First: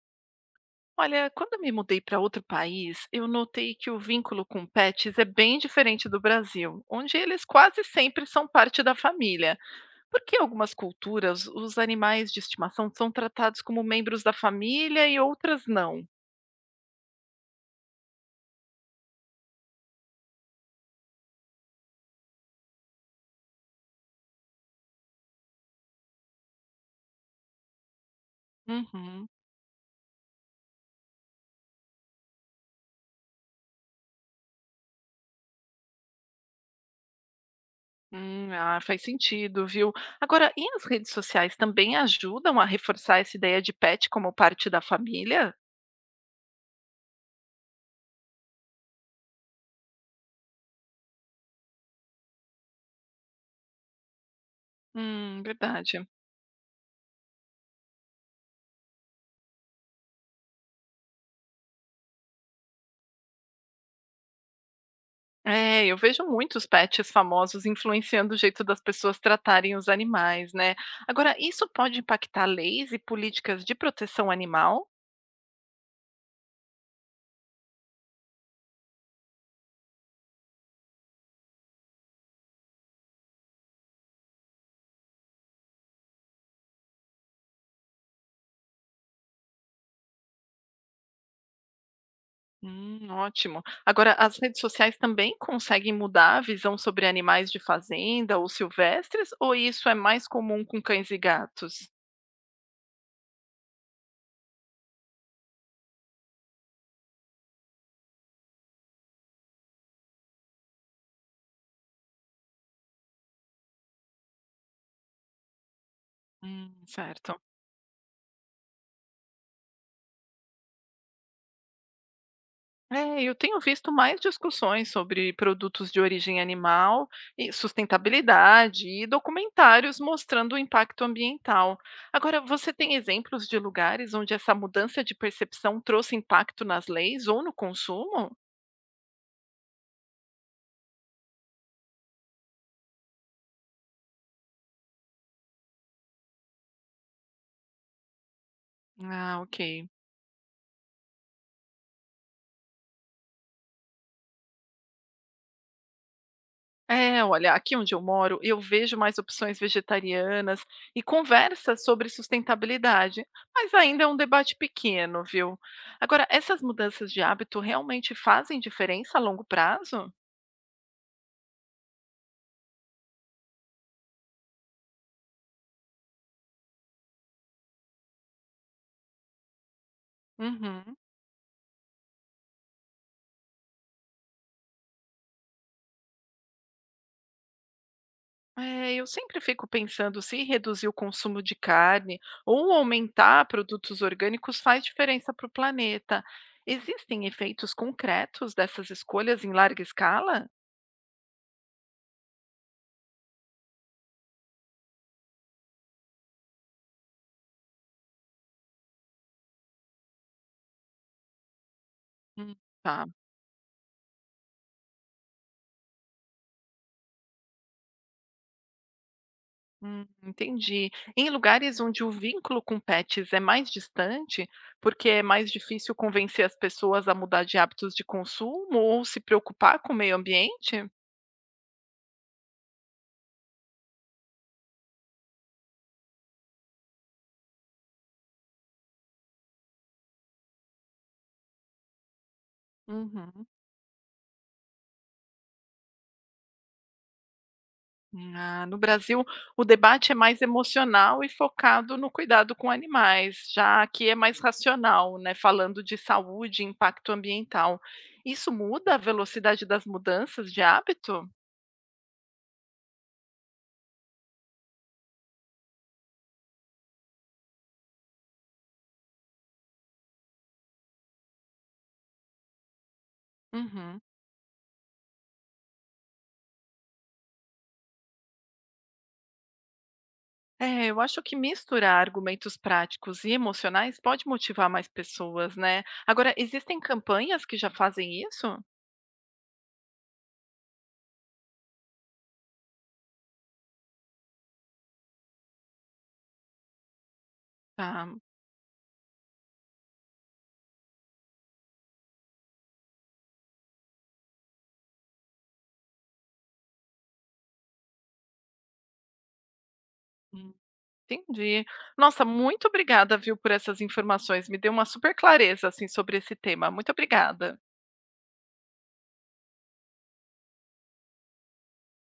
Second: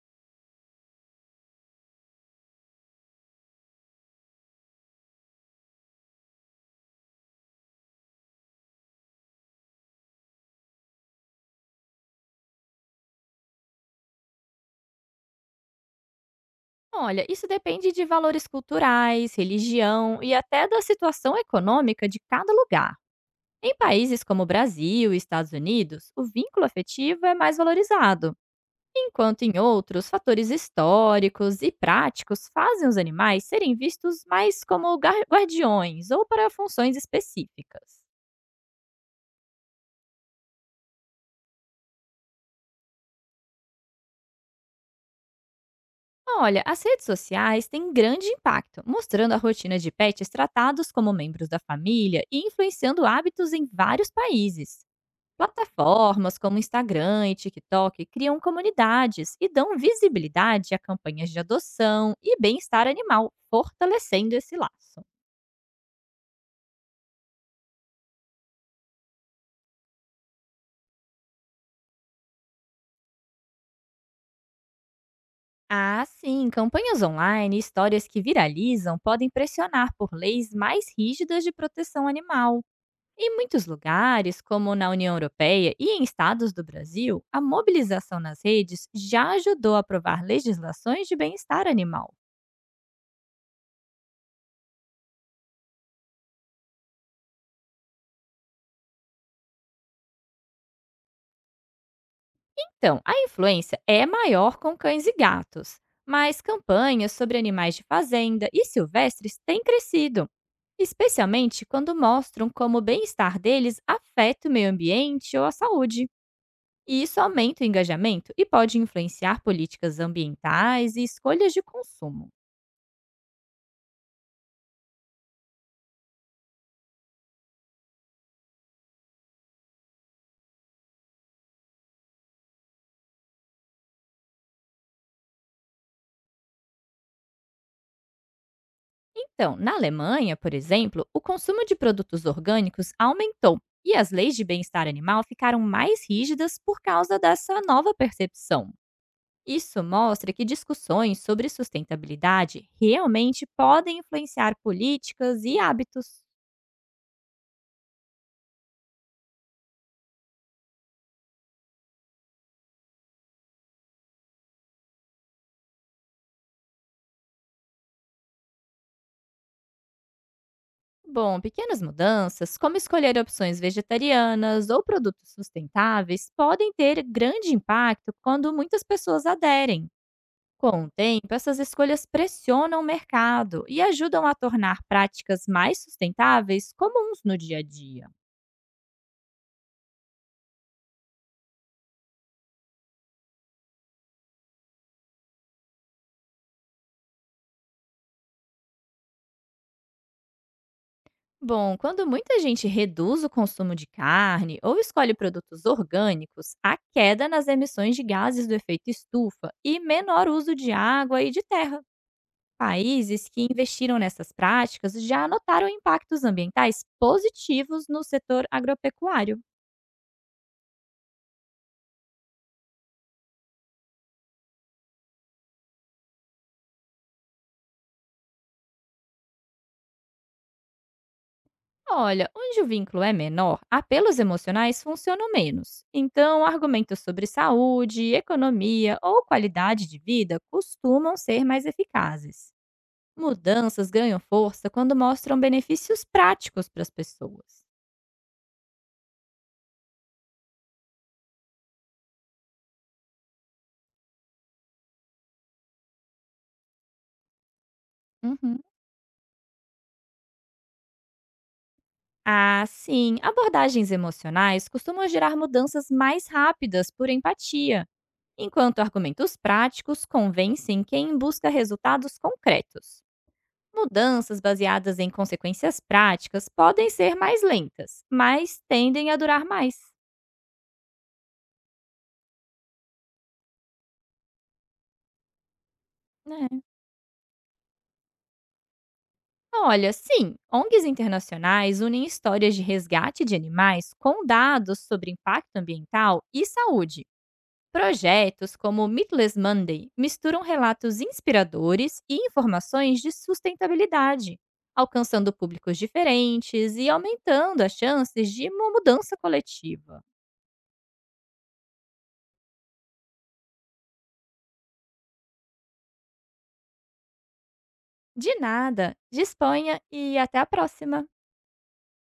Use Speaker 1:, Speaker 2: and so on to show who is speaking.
Speaker 1: Olha, quando eu me mudei para outro país, eu notei que o vínculo com pets é bem diferente do Brasil, onde eles quase sempre são parte da família. Porque em algumas culturas os animais de estimação são tratados como membros da família e outras não.
Speaker 2: Olha, isso depende de valores culturais, religião e até da situação econômica de cada lugar. Em países como o Brasil e Estados Unidos, o vínculo afetivo é mais valorizado,
Speaker 1: Uhum.
Speaker 2: enquanto em outros, fatores históricos e práticos fazem os animais serem vistos mais como guardiões ou para funções específicas.
Speaker 1: Ah, faz sentido, viu? Agora, e as redes sociais também ajudam a reforçar essa ideia de pet como parte da família?
Speaker 2: Olha, as redes sociais têm grande impacto, mostrando a rotina de pets tratados como membros da família e influenciando hábitos em vários países.
Speaker 1: Verdade.
Speaker 2: Plataformas como Instagram e TikTok criam comunidades e dão visibilidade a campanhas de adoção e bem-estar animal, fortalecendo esse laço.
Speaker 1: É, eu vejo muitos pets famosos influenciando o jeito das pessoas tratarem os animais, né? Agora, isso pode impactar leis e políticas de proteção animal?
Speaker 2: Ah, sim, campanhas online e histórias que viralizam podem pressionar por leis mais rígidas de proteção animal. Em muitos lugares, como na União Europeia e em estados do Brasil, a mobilização nas redes já ajudou a aprovar legislações de bem-estar animal.
Speaker 1: Ótimo. Agora, as redes sociais também conseguem mudar a visão sobre animais de fazenda ou silvestres, ou isso é mais comum com cães e gatos?
Speaker 2: Então, a influência é maior com cães e gatos, mas campanhas sobre animais de fazenda e silvestres têm crescido, especialmente quando mostram como o bem-estar deles afeta o meio ambiente ou a saúde. E isso
Speaker 1: Certo.
Speaker 2: aumenta o engajamento e pode influenciar políticas ambientais e escolhas de consumo.
Speaker 1: É, eu tenho visto mais discussões sobre produtos de origem animal e sustentabilidade e documentários mostrando o impacto ambiental. Agora, você tem exemplos de lugares onde essa mudança de percepção trouxe impacto nas leis ou no consumo?
Speaker 2: Então, na Alemanha, por exemplo, o consumo de produtos orgânicos aumentou e as leis de bem-estar animal ficaram mais rígidas por causa dessa nova percepção.
Speaker 1: Ah,
Speaker 2: Isso
Speaker 1: ok.
Speaker 2: mostra que discussões sobre sustentabilidade realmente podem influenciar políticas e hábitos.
Speaker 1: É, olha, aqui onde eu moro, eu vejo mais opções vegetarianas e conversas sobre sustentabilidade, mas ainda é um debate pequeno, viu? Agora, essas mudanças de hábito realmente fazem diferença a longo prazo?
Speaker 2: Bom, pequenas mudanças, como escolher opções vegetarianas ou produtos sustentáveis, podem ter grande impacto quando muitas pessoas aderem. Com o
Speaker 1: Uhum.
Speaker 2: tempo, essas escolhas pressionam o mercado e ajudam a tornar práticas mais sustentáveis comuns no dia a dia.
Speaker 1: É, eu sempre fico pensando se reduzir o consumo de carne ou aumentar produtos orgânicos faz diferença para o planeta. Existem efeitos concretos dessas escolhas em larga escala?
Speaker 2: Bom, quando muita gente reduz o consumo de carne ou escolhe produtos orgânicos, há queda nas emissões de gases do efeito estufa e menor uso de água e de terra.
Speaker 1: Hum. Tá.
Speaker 2: Países que investiram nessas práticas já notaram impactos ambientais positivos no setor agropecuário.
Speaker 1: Entendi. Em lugares onde o vínculo com pets é mais distante, porque é mais difícil convencer as pessoas a mudar de hábitos de consumo ou se preocupar com o meio ambiente?
Speaker 2: Olha, onde o vínculo é menor, apelos emocionais funcionam menos. Então, argumentos sobre saúde, economia ou qualidade de vida costumam ser mais eficazes.
Speaker 1: Uhum.
Speaker 2: Mudanças ganham força quando mostram benefícios práticos para as pessoas.
Speaker 1: Ah, no Brasil, o debate é mais emocional e focado no cuidado com animais, já aqui é mais racional, né? Falando de saúde e impacto ambiental. Isso
Speaker 2: Uhum.
Speaker 1: muda a velocidade das mudanças de hábito?
Speaker 2: Assim, abordagens emocionais costumam gerar mudanças mais rápidas por empatia, enquanto argumentos práticos convencem quem busca resultados concretos.
Speaker 1: Uhum.
Speaker 2: Mudanças baseadas em consequências práticas podem ser mais lentas, mas tendem a durar mais.
Speaker 1: É, eu acho que misturar argumentos práticos e emocionais pode motivar mais pessoas, né? Agora,
Speaker 2: É.
Speaker 1: existem campanhas que já fazem isso?
Speaker 2: Olha, sim, ONGs internacionais unem histórias de resgate de animais com dados sobre impacto ambiental e saúde.
Speaker 1: Tá,
Speaker 2: Projetos como o Meatless Monday misturam relatos inspiradores e informações de sustentabilidade, alcançando públicos diferentes e aumentando as chances de uma mudança coletiva.
Speaker 1: hum, entendi. Nossa, muito obrigada, viu, por essas informações. Me deu uma super clareza, assim, sobre esse tema. Muito obrigada.
Speaker 2: De nada, disponha e até a próxima!